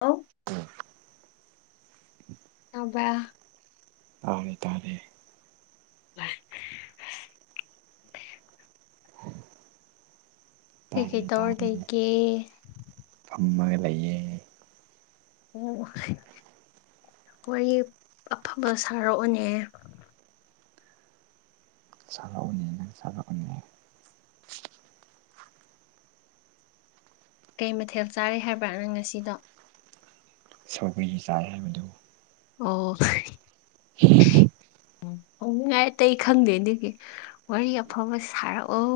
ꯑꯧ ꯎꯝ [unintelligible] [inaudible] ꯑꯕ [unintelligible] [inaudible] [unintelligible] ꯇꯥꯔꯦ [unintelligible] ꯀꯩ ꯇꯥꯔꯦ ꯀꯩ ꯇꯧꯔ ꯇꯥꯔꯦ ꯂꯩꯒꯦ ꯐꯝꯃꯒ ꯂꯩꯌꯦ ꯑꯣ ꯋꯥꯔꯤ ꯑꯐꯕ ꯁꯥꯔꯛꯑꯣꯅꯦ ꯁꯥꯂꯛꯑꯣꯅꯦ ꯅꯪ ꯁꯥꯂꯛꯑꯣꯅꯦ ꯀꯩ ꯃꯊꯦꯜ ꯆꯥꯔꯤ ꯍꯥꯏꯕ꯭ꯔꯥ ꯅꯪ ꯉꯁꯤꯗꯣ ꯁꯧꯒꯔꯤꯒꯤ ꯆꯥꯏ ꯍꯥꯏꯕꯗꯨ ꯑꯣ ꯎꯝ ꯍꯧꯅꯤꯡꯉꯥꯏ ꯑꯇꯩ ꯈꯪꯗꯦ ꯑꯗꯨꯒꯤ ꯋꯥꯔꯤ ꯑꯐꯕ ꯁꯥꯔꯛꯑꯣ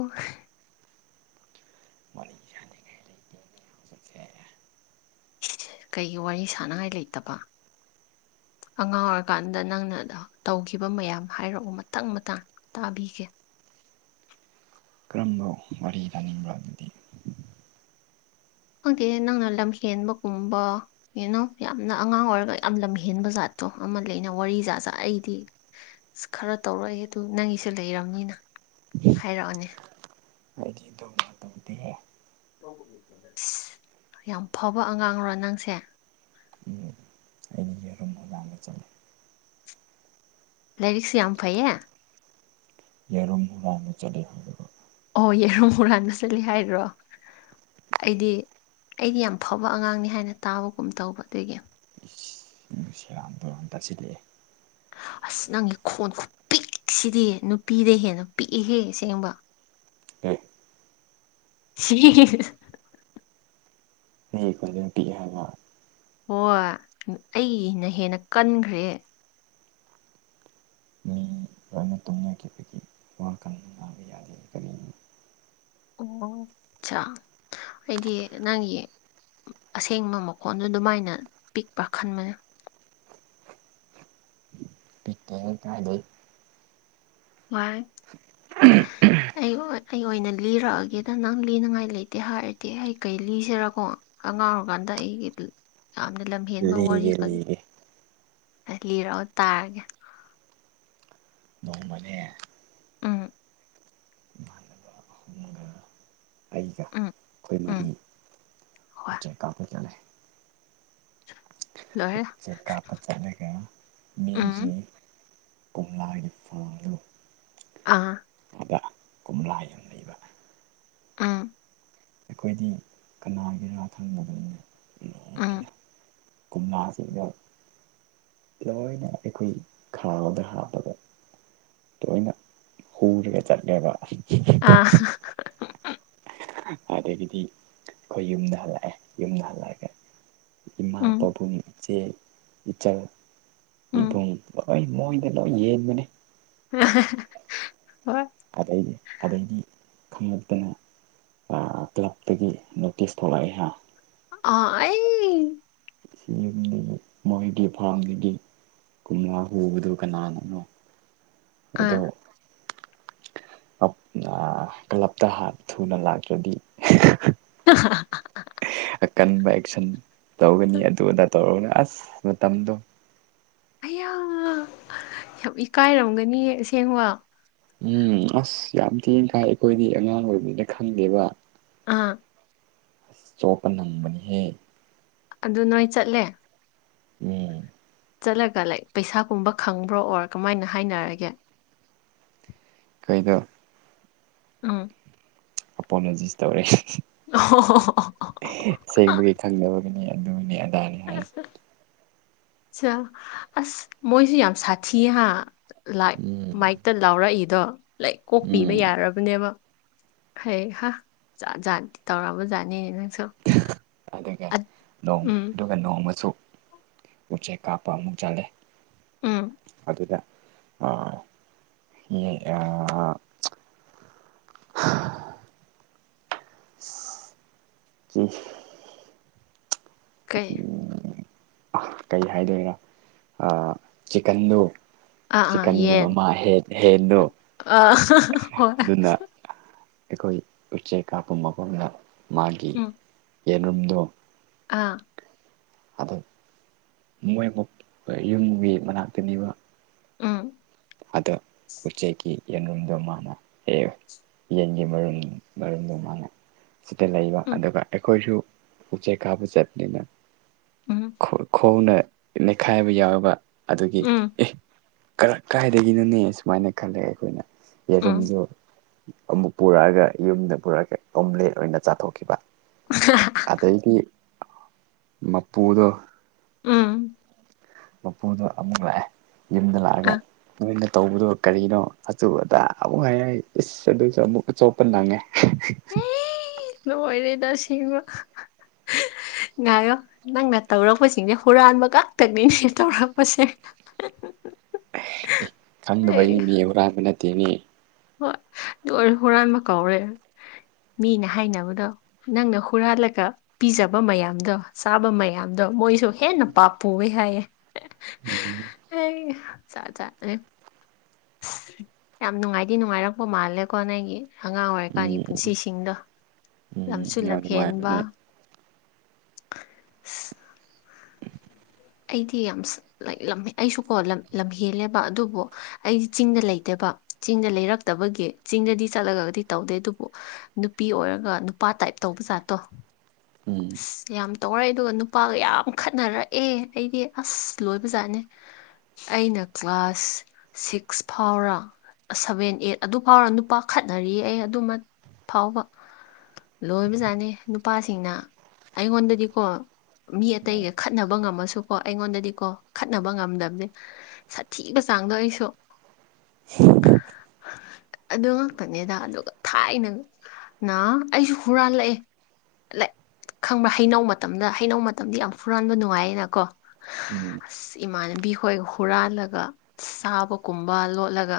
ꯋꯥꯔꯤ ꯁꯥꯅꯤꯡꯉꯥꯏ ꯂꯩꯇꯦ ꯑꯗꯨꯗꯤ ꯀꯩꯒꯤ ꯋꯥꯔꯤ ꯁꯥꯟꯅꯉꯥꯏ ꯂꯩꯇꯕ ꯑꯉꯥꯡ ꯑꯣꯏꯔꯀꯥꯟꯗ ꯅꯪꯅ ꯇꯧꯈꯤꯕ ꯃꯌꯥꯝ ꯍꯥꯏꯔꯛꯎ ꯃꯊꯪ ꯃꯇꯥꯡ ꯇꯥꯕꯤꯒꯦ ꯀꯔꯝꯕ ꯋꯥꯔꯤ ꯇꯥꯅꯤꯡꯕ ꯑꯗꯨꯗꯤ ꯈꯪꯗꯦ ꯅꯪꯅ ꯂꯝ ꯍꯦꯟꯕꯒꯨꯝꯕ ꯀꯩꯅꯣ ꯌꯥꯝꯅ ꯑꯉꯥꯡ ꯑꯣꯏꯔꯒ ꯌꯥꯝ ꯂꯝꯍꯦꯟꯕ ꯖꯥꯠꯇꯣ ꯑꯃ ꯂꯩꯅ ꯋꯥꯔꯤ ꯖꯥꯠꯖꯥ ꯑꯩꯗꯤ ꯑꯁ ꯈꯔ ꯇꯧꯔꯛꯑꯦ ꯑꯗꯨ ꯅꯪꯒꯤꯁꯨ ꯂꯩꯔꯕꯅꯤꯅ ꯍꯥꯏꯔꯛꯑꯅꯤ ꯑꯩꯗꯤ ꯑꯗꯨꯝꯕ ꯇꯧꯗꯦ ꯑꯁ ꯌꯥꯝ ꯐꯕ ꯑꯉꯥꯡꯔꯣ ꯅꯪꯁꯦ ꯎꯝ ꯑꯩꯅ ꯌꯦꯔꯨꯝ ꯍꯨꯔꯥꯜꯂꯥ ꯆꯠꯔꯦ ꯂꯥꯏꯔꯤꯛꯁꯨ ꯌꯥꯝ ꯐꯩꯌꯦ ꯌꯦꯔꯨꯝ ꯍꯨꯔꯥꯜꯂꯥ ꯆꯠꯔꯦ ꯍꯥꯏꯔꯒ ꯑꯣ ꯌꯦꯔꯨꯝ ꯍꯨꯔꯥꯟꯕ ꯆꯠꯂꯤ ꯍꯥꯏꯔꯣ ꯑꯩꯗꯤ ꯑꯩꯗꯤ ꯌꯥꯝ ꯐꯕ ꯑꯉꯥꯡꯅꯤ ꯍꯥꯏꯅ ꯇꯥꯕꯒꯨꯝ ꯇꯧꯕ ꯑꯗꯨꯒꯤ ꯁꯔ ꯁꯦꯔꯥꯟ ꯇꯨꯔꯥꯟ ꯇꯥꯁꯤꯜꯂꯛꯑꯦ ꯑꯁ ꯅꯪꯒꯤ ꯈꯣꯟ ꯄꯤꯛꯁꯤꯗꯤ ꯅꯨꯄꯤꯗꯒꯤ ꯍꯦꯟꯅ ꯄꯤꯛꯏ ꯍꯦ ꯑꯁꯦꯡꯕ ꯑꯦ ꯁꯤꯁ ꯃꯤꯒꯤ ꯈꯣꯟꯖꯦꯟ ꯄꯤꯛꯏ ꯍꯥꯏꯕ ꯍꯣꯏ ꯑꯩꯒꯤꯅ ꯍꯦꯟꯅ ꯀꯟꯈ꯭ꯔꯦ ꯃꯤ ꯂꯣꯏꯅ ꯇꯨꯝꯅꯈꯤꯕꯒꯤ ꯋꯥ ꯀꯟꯅ ꯉꯥꯡꯕ ꯌꯥꯗꯦ ꯀꯔꯤꯅꯣ ꯑꯣ ꯑꯠꯁꯥ ꯑꯩꯗꯤ ꯅꯪꯒꯤ ꯑꯁꯦꯡꯕ ꯃꯈꯣꯟꯗꯣ ꯑꯗꯨꯃꯥꯏꯅ ꯄꯤꯛꯄ꯭ꯔꯥ ꯈꯟꯕꯅꯦ ꯄꯤꯛꯇꯦ ꯀꯥꯏꯗꯩ ꯋꯥꯏ ꯑꯩ ꯑꯣꯏ ꯑꯩ ꯑꯣꯏꯅ ꯂꯤꯔꯛꯑꯒꯦꯗ ꯅꯪ ꯂꯤꯅꯉꯥꯏ ꯂꯩꯇꯦ ꯍꯥꯏꯔꯗꯤ ꯑꯩ ꯀꯩ ꯂꯤꯁꯤꯔꯀꯣ ꯑꯉꯥꯡ ꯑꯣꯔ ꯀꯥꯟꯗ ꯑꯩꯒꯤ ꯌꯥꯝꯅ ꯂꯝꯍꯦꯟꯕ ꯋꯥꯔꯤ ꯂꯤꯒꯦ ꯀꯔꯤ ꯂꯤꯒꯦ ꯂꯤꯔꯛꯑꯣ ꯇꯥꯔꯒꯦ ꯅꯣꯡꯃꯅꯦ ꯎꯝ ꯏꯃꯥꯟꯅꯕ ꯑꯃꯒ ꯑꯩꯒ ꯎꯝ ꯑꯩꯈꯣꯏ ꯃꯔꯤ ꯎꯝ ꯍꯣꯏ ꯎꯆꯦꯛ ꯀꯥꯞꯄ ꯆꯠꯂꯦ ꯂꯣꯏꯔꯦ ꯎꯆꯦꯛ ꯀꯥꯞꯄ ꯆꯠꯂꯒ ꯃꯤꯒꯤ ꯎꯝ ꯀꯣꯝꯂꯥꯒꯤ ꯐꯥꯡꯗꯨ ꯑꯥ ꯑꯗꯥ ꯀꯣꯝꯂꯥ ꯌꯥꯝ ꯂꯩꯕ ꯎꯝ ꯑꯩꯈꯣꯏꯗꯤ ꯀꯅꯥꯒꯤꯔꯥ ꯈꯪꯗꯕꯅꯤꯅꯦ ꯑꯥ ꯀꯣꯝꯂꯥꯁꯤꯒ ꯂꯣꯏꯅ ꯑꯩꯈꯣꯏ ꯈꯥꯎꯗ ꯍꯥꯞꯄꯒ ꯇꯣꯏꯅ ꯍꯨꯔꯒ ꯆꯠꯂꯦꯕ ꯑꯥ [inaudible] ꯑꯗꯥꯒꯤꯗꯤ ꯑꯩꯈꯣꯏ ꯌꯨꯝꯗ ꯍꯜꯂꯛꯑꯦ ꯌꯨꯝꯗ ꯍꯜꯂꯛꯑꯒ ꯏꯃꯥ ꯎꯝ ꯄꯥꯕꯨꯡ ꯏꯆꯦ ꯏꯆꯜ ꯎꯝ ꯏꯕꯨꯡ ꯑꯩ ꯃꯣꯏꯗ ꯂꯣꯏ ꯌꯦꯟꯕꯅꯤ ꯍꫭꯏ ꯑꯗꯩꯗꯤ ꯑꯗꯩꯗꯤ ꯈꯪꯂꯛꯇꯅ ꯀ꯭ꯂꯞꯇꯒꯤ ꯅꯣꯇꯤꯁ ꯊꯣꯛꯂꯛ ꯑꯏꯍ ꯑꯥ ꯑꯩ ꯁꯤ ꯌꯨꯝ ꯃꯣꯏꯒꯤ ꯐꯥꯝꯗꯒꯤ ꯀꯣꯝꯂꯥ ꯍꯨꯕꯗꯨ ꯀꯅꯥꯅꯅꯣ ꯑꯥ ꯑꯗꯣ ꯀ꯭ꯂꯞꯇꯥꯟ ꯊꯨꯅ ꯂꯥꯛꯇ꯭ꯔꯗꯤ ꯀꯍ [unintelligible] [inaudible] ꯑꯀꯟꯕ ꯑꯦꯛꯁꯟ ꯇꯧꯒꯅꯤ ꯑꯗꯨ ꯑꯗꯥ ꯇꯧꯔꯒ ꯑꯁ ꯃꯇꯝꯗꯣ ꯑꯩꯌꯥ ꯌꯥꯝ ꯏꯀꯥꯏꯔꯝꯒꯅꯤ ꯑꯁꯦꯡꯕ ꯎꯝ ꯑꯁ ꯌꯥꯝ ꯊꯤꯅ ꯏꯀꯥꯏ ꯑꯩꯈꯣꯏꯗꯤ ꯑꯉꯥꯡ ꯑꯣꯏꯕꯅꯤꯅ ꯈꯪꯗꯦꯕ ꯑꯥ ꯑꯁ ꯆꯣꯞꯄ ꯅꯪꯕꯅꯤꯍꯦ ꯑꯗꯨ ꯅꯣꯏ ꯆꯠꯂꯦ ꯎꯝ ꯆꯠꯂꯒ ꯂꯥꯏꯛ ꯄꯩꯁꯥꯒꯨꯝꯕ ꯈꯪꯕ꯭ꯔꯣ ꯑꯣꯔ ꯀꯃꯥꯏꯅ ꯍꯥꯏꯅꯔꯒꯦ ꯀꯩꯗꯣ ꯎꯝ ꯄꯣꯅꯣꯖꯤꯁ ꯇꯧꯔꯦ [inaudible] ꯁꯦꯡꯕꯒꯤ ꯈꯪꯗꯅꯕꯒꯤꯅꯤ ꯑꯗꯨꯒꯤꯅꯤ ꯑꯗꯥꯅꯤ ꯍꯥꯏꯔꯤ ꯆꯥ ꯑꯁ ꯃꯣꯏꯁꯨ ꯌꯥꯝ ꯁꯥꯊꯤ ꯍꯥ ꯂꯥꯏ ꯎꯝ ꯃꯥꯏꯛꯇ ꯂꯥꯎꯔꯛꯏꯗꯣ ꯂꯥꯏꯔꯤꯛ ꯀꯣꯛꯄꯤꯕ ꯎꯝ ꯌꯥꯔꯕꯅꯦꯕ ꯍꯤꯏ ꯍꯥ ꯖꯥꯠ ꯖꯥꯠꯇꯤ ꯇꯧꯔꯥꯝꯕ ꯖꯥꯠꯅꯤꯅꯦ ꯅꯪꯁꯨ ꯑꯗꯨꯒꯥ ꯅꯣꯡ ꯎꯝ ꯗꯨꯝ ꯅꯣꯡꯃꯁꯨ ꯎꯆꯦꯛ ꯀꯥꯞꯄ ꯑꯃꯨꯛ ꯆꯠꯂꯦ ꯎꯝ ꯑꯗꯨꯗ ꯑ ꯑ UNINTELLIGIBLE ꯀꯩ ꯑ ꯀꯩ ꯍꯥꯏꯗꯣꯏꯅꫭ ꯑꯥ ꯆꯤꯀꯟꯗꯣ ꯑꯥ ꯑꯥ ꯆꯤꯀꯟꯒꯤ ꯌꯦꯟ ꯃꯃꯥ ꯍꯦ ꯍꯦꯟꯗꫭ ꯑꯥ ꯍꯣꯏ ꯑꯗꯨꯅ ꯑꯩꯈꯣꯏ ꯎꯆꯦꯛ ꯀꯥꯞꯄ ꯃꯐꯝꯗ ꯃꯥꯒꯤ ꯎꯝ ꯌꯦꯔꯨꯝꯗꯣ ꯑꯥ ꯑꯗꫭ ꯃꯣꯏꯕꯨ ꯌꯨꯝꯒꯤ ꯃꯅꯥꯛꯇꯅꯦꯕ ꯎꯝ ꯑꯗꯥ ꯎꯆꯦꯛꯀꯤ ꯌꯦꯟꯔꯨꯝꯗꯣ ꯃꯥꯅ ꯍꯦ ꯌꯦꯟꯒꯤ ꯃꯔꯨꯝ ꯃꯔꯨꯝꯗꯣ ꯃꯥꯅ ꯁꯤꯗ ꯂꯩꯕ ꯎꯝ ꯑꯗꯨꯒ ꯑꯩꯈꯣꯏꯁꯨ ꯎꯆꯦꯛ ꯀꯥꯕ ꯆꯠꯅꯤꯅ ꯎꯝ ꯈꫭꯟꯅ ꯅꯩꯈꯥꯏꯕ ꯌꯥꯎꯕ ꯑꯗꯨꯒꯤ ꯎꯝ ꯑꯦ ꯀꯥꯏꯗꯒꯤꯅꯅꯦ ꯁꯨꯃꯥꯏꯅ ꯈꯜꯂꯦ ꯑꯩꯈꯣꯏꯅ ꯎꯝ ꯌꯦꯔꯨꯝꯗꫭ ꯑꯃꯨꯛ ꯄꯨꯔꯛꯑꯒ ꯌꯨꯝꯗ ꯄꯨꯔꯛꯑꯒ ꯑꯣꯝꯂꯦꯠ ꯑꯣꯏꯅ ꯆꯥꯊꯣꯛꯈꯤꯕ UNINTELLIGIBLE ꯑꯗꯩꯗꯤ ꯃꯄꯨꯗꯣ ꯎꯝ ꯃꯄꯨꯗꯣ ꯑꯃꯨꯛ ꯂꯥꯛꯑꯦ ꯌꯨꯝꯗ ꯑ ꯂꯥꯛꯑꯒ ꯅꯣꯏꯅ ꯇꯧꯕꯗꯣ ꯀꯔꯤꯅꯣ ꯑꯆ ꯑꯗꯥ ꯑꯃꯨꯛ ꯍꯥꯏꯔꯏ ꯏꯁ ꯑꯗꯨꯁꯨ ꯑꯃꯨꯛ ꯑꯆꯣꯞꯄ ꯅꯪꯉꯦ ꯅ ꯑꯣꯏꯔꯩꯗ ꯁꯤꯁꯤꯡꯕ ꯉꯌꯣ ꯅꯪꯅ ꯇꯧꯔꯛꯄꯁꯤꯡꯅꯦ ꯍꯨꯔꯥꯟꯕ ꯈꯛꯇꯛꯅꯤꯅꯦ ꯇꯧꯔꯛꯄꯁꯦ ꯈꯪꯗꯕ ꯑꯩ ꯑꯩꯅꯤ ꯃꯤ ꯍꯨꯔꯥꯟꯕ ꯅꯠꯇꯦ ꯃꯤ ꯍꯣꯏ ꯍꯨꯔꯥꯟ ꯑꯃ ꯀꯧꯔꯦ ꯃꯤꯅ ꯍꯥꯏꯅꯕꯗꯣ ꯅꯪꯅ ꯍꯨꯔꯜꯂꯀ ꯄꯤꯖꯕ ꯃꯌꯥꯝꯗꯣ ꯆꯥꯕ ꯃꯌꯥꯝꯗꯣ ꯃꯣꯏꯁꯨ ꯍꯦꯟꯅ ꯄꯥ ꯄꯨꯋꯦ ꯍꯥꯏꯌꯦ ꯎꯝ ꯑ ꯆ ꯆ ꯑ ꯌꯥꯝ ꯅꯨꯡꯉꯥꯏꯗꯤ ꯅꯨꯡꯉꯥꯏꯔꯛꯄ ꯃꯥꯜꯂꯦꯀꯣ ꯅꯪꯒꯤ ꯑꯉꯥꯡ ꯑꯣꯏꯔꯀꯥꯟꯒꯤ ꯎꯝ ꯄꯨꯟꯁꯤꯁꯤꯡꯗꯣ ꯎꯝ ꯂꯝꯁꯨ ꯌꯥꯝ ꯂꯝ ꯍꯦꯟꯕ ꯅꯨꯡꯉꯥꯏꯕꯅꯦ [unintelligible] ꯑꯩꯗꯤ ꯌꯥꯝ ꯂꯥꯏꯛꯃꯦ ꯑꯩꯁꯨꯀꯣ ꯂꯝ ꯍꯦꯜꯂꯦꯕ ꯑꯗꯨꯕꯨ ꯑꯩꯗꯤ ꯆꯤꯡꯗ ꯂꯩꯇꯦꯕ ꯆꯤꯡꯗ ꯂꯩꯔꯛꯇꯕꯒꯤ ꯆꯤꯡꯗꯗꯤ ꯆꯠꯂꯒꯒꯗꯤ ꯇꯧꯗꯦ ꯑꯗꯨꯕꯨ ꯅꯨꯄꯤ ꯑꯣꯏꯔꯒ ꯅꯨꯄꯥ ꯇꯥꯏꯞ ꯇꯧꯕ ꯖꯥꯠꯇꯣ ꯎꯝ ꯑꯁ ꯌꯥꯝ ꯇꯧꯔꯛꯏ ꯑꯦ ꯑꯗꯨꯒ ꯅꯨꯄꯥꯒ ꯌꯥꯝ ꯈꯠꯅꯔꯛꯑꯦ ꯑꯩꯗꯤ ꯑꯁ ꯂꯣꯏꯕꯖꯥꯠꯅꯦ ꯑꯩꯅ ꯀ꯭ꯂꯥꯁ ꯁꯤꯛꯁ ꯐꯥꯎꯔꯥ ꯁꯚꯦꯟ ꯑꯦꯠ ꯑꯗꯨ ꯐꯥꯎꯔ ꯅꯨꯄꯥ ꯈꯠꯅꯔꯤꯌꯦ ꯑꯩ ꯑꯗꯨꯃ ꯐꯥꯎꯕ ꯂꯣꯏꯕꯖꯥꯠꯅꯤ ꯅꯨꯄꯥꯁꯤꯡꯅ ꯑꯩꯉꯣꯟꯗꯗꯤꯀꯣ ꯃꯤ ꯑꯇꯩꯒ ꯈꯠꯅꯕ ꯉꯝꯃꯁꯨ ꯀꯣ ꯑꯩꯉꯣꯟꯗꯗꯤ ꯀꯣ ꯈꯠꯅꯕ ꯉꯝꯗꯕꯅꯦ ꯁꯥꯊꯤꯕ ꯆꯥꯡꯗꯣ ꯑꯩꯁꯨ ꯑꯗꯨ ꯉꯥꯛꯇꯅꯦꯗ ꯑꯗꯨꯒ ꯊꯥꯏꯅ ꯅ ꯑꯩꯁꯨ ꯍꯨꯔꯥꯜꯂꯛꯑꯦ ꯈꯪꯕꯥ ꯍꯩꯅꯧ ꯃꯇꯝꯗ ꯍꯩꯅꯧ ꯃꯇꯝꯗꯤ ꯌꯥꯝ ꯐꯨꯔꯥꯟꯕ ꯅꯨꯡꯉꯥꯏꯌꯦꯅꯀꯣ ꯎꯝ ꯑ ꯏꯃꯥꯟꯅꯕꯤꯈꯣꯏ ꯍꯨꯔꯥꯜꯂꯒ ꯆꯥꯕꯒꯨꯝꯕ ꯂꯣꯠꯂꯒ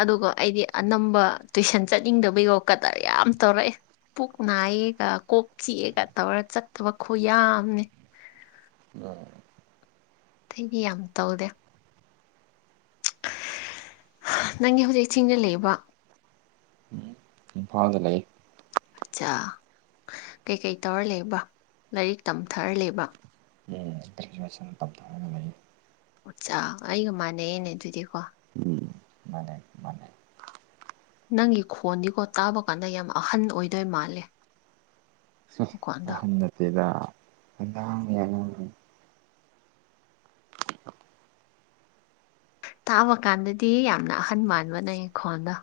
ꯑꯗꯨꯒ ꯑꯩꯗꯤ ꯑꯅꯝꯕ ꯇꯨꯏꯁꯟ ꯆꯠꯅꯤꯡꯗꯕꯤꯩꯒꯣ ꯀꯇꯔ ꯌꯥꯝ ꯇꯧꯔꯛꯑꯦ ꯄꯨꯛ ꯅꯥꯏꯑꯒ ꯀꯣꯛ ꯆꯤꯛꯦꯒ ꯇꯧꯔ ꯆꯠꯇꯕ ꯈꯣ ꯌꯥꯝꯅꯦ ꯑꯣ ꯑꯇꯩꯗꯤ ꯌꯥꯝ ꯇꯧꯗꯦ ꯅꯪꯒꯤ ꯍꯧꯖꯤꯛ ꯆꯤꯡꯗ ꯂꯩꯔꯤꯕꯕ ꯏꯝꯐꯥꯜꯗ ꯂꯩ ꯑꯆꯥ ꯀꯩꯀꯩ ꯇꯧꯔ ꯂꯩꯕ ꯂꯥꯏꯔꯤꯛ ꯇꯝꯊꯔ ꯂꯩꯦꯕ ꯒ꯭ꯔꯦꯖꯨꯋꯦꯁꯟ ꯇꯝꯊꯔꯒ ꯂꯩ ꯎꯆꯥ ꯑꯩꯒ ꯃꯥꯟꯅꯩꯅꯦ ꯑꯗꯨꯗꯤꯀꯣ ꯃꯅꯦ ꯃꯅꯦ ꯅꯪꯒꯤ ꯈꯣꯟꯗꯤꯀꯣ ꯇꯥꯕ ꯀꯥꯟꯗ ꯌꯥꯝ ꯑꯍꯟ ꯑꯣꯏꯗꯣꯏ ꯃꯥꯜꯂꯦ ꯑ ꯃꯈꯣꯟꯗꯣ ꯑꯍꯝꯅ ꯇꯗ ꯀꯅꯥ ꯌꯥꯅ ꯇꯥꯕ ꯀꯥꯟꯗꯗꯤ ꯌꯥꯝꯅ ꯑꯍꯟ ꯃꯥꯟꯕꯅꯦꯈꯣꯟꯗ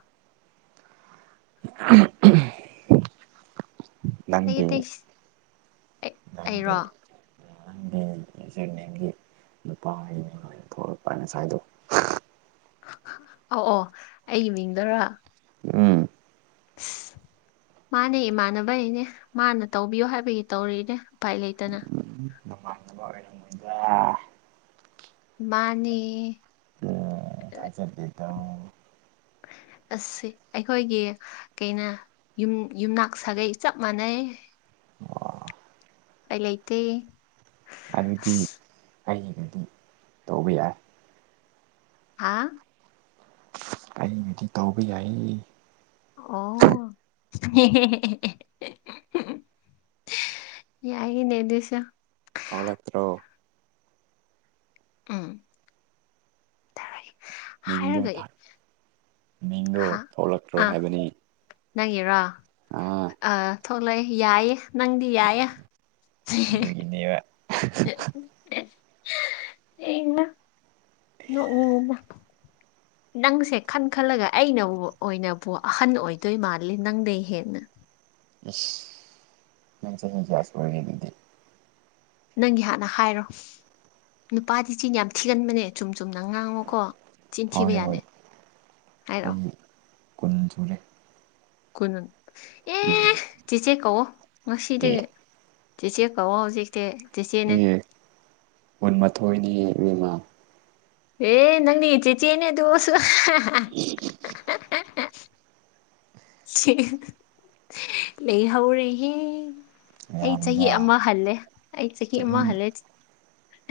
[inaudible] ꯑꯩꯒꯤ ꯇꯁ ꯂꯟꯗꯦ ꯑꯆꯔꯃꯦꯟꯒꯤ ꯅꯨꯄꯥꯒꯤꯅꯤꯅ ꯊꯣꯛꯂꯛꯄ ꯉ ꯁꯁꯋꯥꯥꯏꯗꯣꯛ ꯑ ꯑꯣ ꯑꯩꯒꯤ ꯃꯤꯡꯗꯔ ꯎꯝ ꯑ ꯃꯥꯅꯦ ꯏꯃꯥꯟꯅꯕꯩꯅꯦ ꯃꯥꯅ ꯇꯧꯕꯤꯌꯣ ꯍꯥꯏꯕꯒꯤ ꯇꯧꯔꯤꯅꯦ ꯎꯄꯥꯏ ꯂꯩꯇꯅ ꯇꯃꯥꯡꯅꯕ ꯑꯣꯏꯔꯒꯣꯟꯕ ꯃꯥꯅꯤ ꯊꯥꯆꯠ ꯠꯇꯧ ꯑꯁ ꯁꯦ ꯑꯩꯈꯣꯏꯒꯤ ꯀꯩꯅꯣ ꯌꯨꯝ ꯌꯨꯝꯅꯥꯛ ꯁꯥꯒꯩ ꯆꯞ ꯃꯥꯟꯅꯩ ꯑꯣ ꯑꯩ ꯂꯩꯇꯦ ꯑꯗꯨꯗꯤ ꯑꯁ ꯑꯩꯒꯤꯗꯨꯗꯤ ꯇꯧꯕ ꯌꯥꯏ ꯍꯥ ꯑꯩꯅꯗꯤ ꯇꯧꯕ ꯌꯥꯏꯌꯦ ꯑꯣ ꯍꯦ ꯍꯦ ꯍꯦ ꯍꯦ ꯍꯦ ꯍꯨꯡ ꯍꯨꯡ ꯍꯍ ꯌꯥꯏꯌꯦꯅꯦ ꯑꯗꯨꯁꯨ ꯇꯧꯔꯛꯇ꯭ꯔꯣ ꯎꯝ ꯇꯧꯔꯒꯦ ꯃꯤꯡꯗꯣ ꯍꯥꯏꯔꯒ ꯃꯤꯡꯗꯣ ꯊꯣꯛꯂꯛꯇ꯭ꯔꯣ ꯍꯥꯏꯕꯅꯤ ꯅꯪꯉꯔꯣ ꯑꯥ ꯑ ꯊꯣꯛꯂꯛꯑꯦ ꯌꯥꯏꯌꯦ ꯅꯪꯗꯤ ꯌꯥꯌꯦꯦ ꯑꯗꯨꯒꯤꯅꯦꯕ ꯅꯉꯅ [unintelligible] ꯅꯪꯁꯦ ꯈꯟ ꯈꯜꯂꯒ ꯑꯩꯅꯕꯨ ꯑꯣꯏꯅꯕꯨ ꯑꯍꯟ ꯑꯣꯏꯗꯣꯏ ꯃꯥꯜꯂꯤ ꯅꯪꯗꯩ ꯍꯦꯟꯅ ꯅꯁ ꯀ꯭ꯌꯥꯁ ꯑꯣꯏꯔꯤꯦ ꯑꯗꯨꯗꯤ ꯅꯪꯒꯤ ꯍꯥꯟꯅ ꯍꯥꯏꯔꯣ ꯅꯨꯄꯥꯗꯤ ꯆꯤꯟ ꯌꯥꯝ ꯊꯤꯒꯟꯕꯅꯦ ꯆꯨꯝ ꯆꯨꯝꯅ ꯉꯥꯡꯉꯣꯀꯣ ꯆꯤꯟ ꯊꯤꯕ ꯍꯣꯏ ꯌꯥꯗꯦ ꯍꯣꯏ ꯍꯥꯏꯔꯛꯑꯣ ꯑꯩ ꯀꯨꯟ ꯁꯨꯔꯦ ꯀꯨꯅꯟ ꯑꯦ ꯎꯝ ꯆꯤ ꯆꯦ ꯀꯧꯋꯣ ꯑꯦ ꯉꯁꯤꯗꯒꯤ ꯆꯤ ꯆꯦ ꯀꯧꯋꯣ ꯍꯧꯖꯤꯛꯇꯤ ꯆꯦꯆꯦꯅꯦ ꯑꯦ ꯀꯨꯟꯃꯥꯊꯣꯏꯅꯤ ꯏꯕꯦꯝꯃꯥ ꯑꯦ ꯅꯪꯅꯤ ꯆꯤꯆꯦꯅꯦ ꯑꯗꯣꯁꯨ ꯍꯥ ꯍꯥ ꯍꯍ ꯍ ꯍ ꯁꯤ ꯍ ꯍ ꯂꯩ ꯍꯧꯔꯦꯍꯦ ꯑꯩ ꯆꯍꯤ ꯌꯥꯝꯃꯤꯗ ꯑꯃ ꯍꯜꯂꯦ ꯑꯩ ꯆꯍꯤ ꯑꯃ ꯍꯜꯂꯦ ꯆꯤ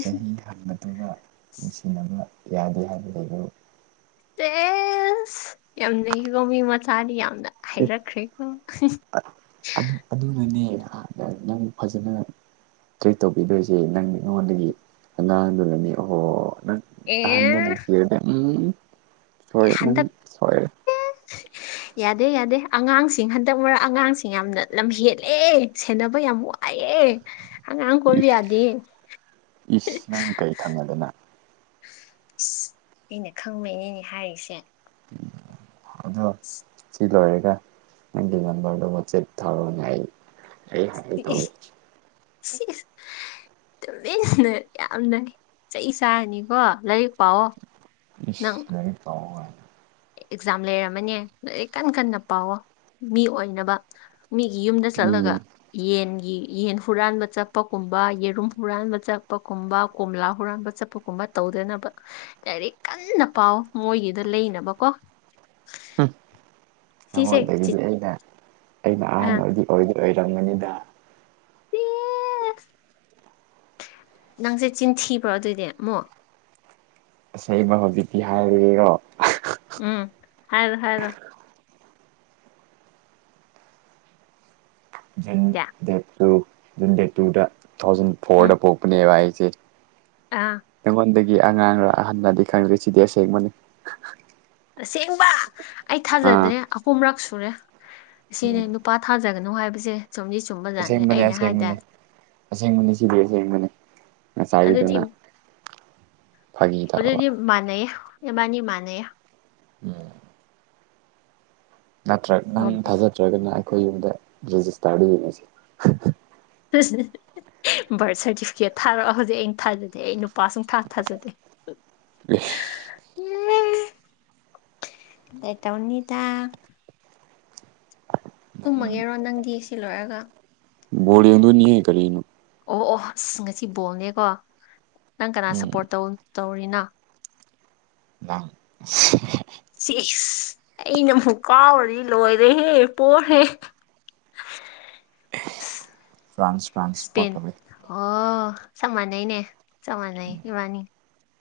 ꯑꯍ ꯑꯍꯟ ꯃꯇꯨꯒ ꯅꯨꯡꯁꯤꯅꯕ ꯌꯥꯗꯦ ꯍꯥꯏꯕ ꯂꯩꯕ꯭ꯔꯣ ꯆꯦꯁ ꯌꯥꯝ ꯅꯩꯀꯣ ꯃꯤ ꯃꯆꯥꯗꯤ ꯌꯥꯝꯅ ꯑꯦ ꯍꯩꯔꯛꯈ꯭ꯔꯦꯀꯣ ꯑꯗꯨ ꯑꯗꯨꯅꯅꯦ ꯍꯥꯟꯅ ꯅꯪ ꯐꯖꯅ ꯇ꯭ꯔꯤꯠ ꯇꯧꯕꯤꯗꯣꯏꯁꯦ ꯅꯪ ꯑꯩꯉꯣꯟꯗꯒꯤ ꯑꯉꯥꯡꯗꯨꯅꯅꯦ ꯑꯣꯍꯣ ꯅꯪ ꯑꯍꯟꯗ ꯑꯦ ꯅꯨꯡꯁꯤꯔꯗꯤ ꯎꯝ ꯁꯣꯏꯔꯦ ꯅꯪ ꯁꯣꯏꯔꯦ ꯂꯧꯁꯤꯟꯕ ꯉꯝꯗꯕ ꯌꯥꯗꯦ ꯌꯥꯗꯦ ꯑꯉꯥꯡꯁꯤꯡ ꯍꯟꯗꯛ ꯃꯔꯛ ꯑꯉꯥꯡꯁꯤꯡ ꯌꯥꯝꯅ ꯂꯝꯍꯦꯜꯂꯦ ꯁꯦꯟꯅꯕ ꯌꯥꯝ ꯋꯥ ꯑꯥꯏꯌꯦ ꯏ ꯏꯁ ꯅꯪ ꯀꯩ ꯈꯪꯉꯗꯅ ꯏꯁ ꯑꯩꯅ ꯈꯪꯕꯩꯅꯤꯅꯦ ꯍꯥꯏꯔꯤꯁꯦ ꯑꯗꯣ [inaudible] ꯁꯤ ꯂꯣꯏꯔꯒ ꯅꯪꯒꯤ ꯅꯝꯕꯔꯗꯣ ꯋꯥꯆꯦꯞ ꯊꯥꯔꯣꯅꯦ ꯑꯩ ꯑꯩ ꯍꯥꯏ ꯇꯧꯒꯦ ꯁꯤ ꯏꯁ ꯍꯍ ꯇꯨꯃꯤꯟꯅ ꯌꯥꯝꯅ ꯆꯩ ꯆꯥꯔꯅꯤꯀꯣ ꯂꯥꯏꯔꯤꯛ ꯄꯥꯎꯑꯣ ꯅꯪ ꯏꯁ ꯂꯥꯏꯔꯤꯛ ꯄꯥꯎ ꯀꯥꯏꯅꯥ ꯑꯦꯛꯖꯥꯝ ꯂꯩꯔꯝꯃꯅꯦ ꯂꯥꯏꯔꯤꯛ ꯀꯟ ꯀꯟꯅ ꯄꯥꯎꯋꯣ ꯃꯤ ꯑꯣꯏꯅꯕ ꯃꯤꯒꯤ ꯌꯨꯝꯗ ꯆꯠꯂꯒ ꯎꯝ ꯌꯦꯟꯒꯤ ꯌꯦꯟ ꯍꯨꯔꯥꯟꯕ ꯆꯠꯄꯀꯨꯝꯕ ꯌꯦꯔꯨꯝ ꯍꯨꯔꯥꯟꯕ ꯆꯠꯄꯀꯨꯝꯕ ꯀꯣꯝꯂꯥ ꯍꯨꯔꯥꯟꯕ ꯆꯠ ꯄꯨꯀꯨꯝꯕ ꯇꯧꯗꯅꯕ ꯂꯥꯏꯔꯤꯛ ꯀꯟꯅ ꯄꯥꯎ ꯃꯣꯏꯒꯤꯗꯣ ꯂꯩꯅꯕꯀꯣ ꯍꯞ ꯁꯤꯁꯦ ꯆꯤ ꯅꯉꯣꯟꯗꯒꯤꯗꯤ ꯑꯩꯅ ꯑꯩꯅ ꯑꯍꯥꯟ ꯑꯥ ꯑꯣꯏꯗꯤ ꯑꯣꯏꯗꯤ ꯑꯣꯏꯔꯝꯒꯅꯤꯗ ꯑꯦ ꯅꯪꯁꯦ ꯆꯤꯟꯊꯤꯕ꯭ꯔꯣ ꯑꯗꯨꯗꯤ ꯑꯃꯨꯛ ꯑꯁꯦꯡꯕ ꯍꯧꯖꯤꯛꯇꯤ ꯍꯥꯏꯔꯒꯦꯀꯣ ꯎꯝ ꯍꯥꯏꯔꯣ ꯍꯥꯏꯔꯣ ꯖꯟ ꯀꯌꯥ ꯗꯦ ꯇ ꯖꯟꯗꯦ ꯇꯨꯗ ꯇꯨ ꯊꯥꯎꯖꯟ ꯎꯝ ꯐꯣꯔꯗ ꯄꯄꯅꯦ ꯋꯥꯏꯁꯦ ꯑꯥ ꯑꯩꯉꯣꯟꯗꯒꯤ ꯑꯉꯥꯡꯅ ꯑꯍꯟꯅꯗꯤ ꯈꯪꯗ꯭ꯦ ꯁꯤꯗꯤ ꯑꯁꯦꯡꯕꯅꯤ ꯇꯁꯦꯡꯕ ꯑꯩ ꯑꯥ ꯊꯥꯖꯗ꯭ꯔꯦ ꯑꯍꯨꯝꯔꯛ ꯁꯨꯔꯦ ꯎꯝ ꯁꯤꯅꯦ ꯄꯥ ꯊꯥꯖꯒꯅꯨ ꯍꯥꯏꯕꯁꯦ ꯁꯨꯝꯗꯤ ꯆꯨꯝꯕꯖꯥꯠꯅꯦ ꯑꯩꯅ ꯍꯥꯏꯗꯦ ꯑꯁꯦꯡꯕꯅꯤ ꯁꯤꯗꯤ ꯑꯁꯦꯡꯕꯅꯤ ꯑꯗꯨꯗꯤ ꯉꯁꯥꯏꯒꯤꯗꯨꯅ ꯐꯥꯒꯤ ꯇꯧꯕ ꯑꯗꯨꯏꯗꯤ ꯃꯥꯟꯅꯩꯌꯦ ꯏꯕꯥꯅꯤ ꯃꯥꯟꯅꯩꯌꯦ ꯎꯝ ꯅꯠꯇ꯭ꯔꯒ ꯅꯪ ꯊꯥꯖꯗ꯭ꯔꯒꯅ ꯑꯩꯈꯣꯏ ꯌꯨꯝꯗ ꯔꯦꯖꯤꯁꯇꯥꯔꯗ ꯌꯦꯡꯉꯁꯦ ꯍ ꯍ ꯍ ꯍ ꯕꯥꯔꯊ ꯁꯥꯔꯇꯤꯐꯤꯀꯦꯠ ꯊꯥꯔꯛꯑꯣ ꯍꯧꯖꯤꯛ ꯑꯩ ꯊꯥꯖꯗꯦ ꯑꯩ ꯅꯨꯄꯥ ꯁꯨꯡꯊꯥ ꯊꯥꯖꯗꯦ ꯍꯍ ꯑꯦ ꯇꯧꯅꯤꯗ [unintelligible] ꯇꯨꯝꯃꯒꯦꯔꯣ ꯅꯪꯗꯤ ꯁꯤ ꯂꯣꯏꯔꯒ ꯕꯣꯜ ꯌꯦꯡꯗꯣꯏꯅꯤꯍꯦ ꯀꯔꯤꯅꯣ ꯑꯣ ꯑꯣ ꯑꯁ ꯉꯁꯤ ꯕꯣꯜꯅꯦꯀꯣ ꯅꯪ ꯀꯅꯥ ꯎꯝ ꯁꯄꯣꯔꯠ ꯇꯧ ꯇꯧꯔꯤꯅꯣ ꯂꯥꯡ ꯁꯦ ꯍꯍ ꯁꯤꯁ ꯑꯩꯅꯕꯨ ꯀꯥꯎꯔꯗꯤ ꯂꯣꯏꯔꯦꯍꯦ ꯄꯣ ꯍꯦ [unintelligible] ꯐ꯭ꯔꯥꯟꯁ ꯐ꯭ꯔꯥꯟꯁ ꯏꯁꯄꯦꯟ ꯄꯇꯃꯦ ꯑꯣ ꯆꯞ ꯃꯥꯟꯅꯩꯅꯦ ꯆꯞ ꯃꯥꯟꯅꯩ ꯏꯕꯥꯅꯤ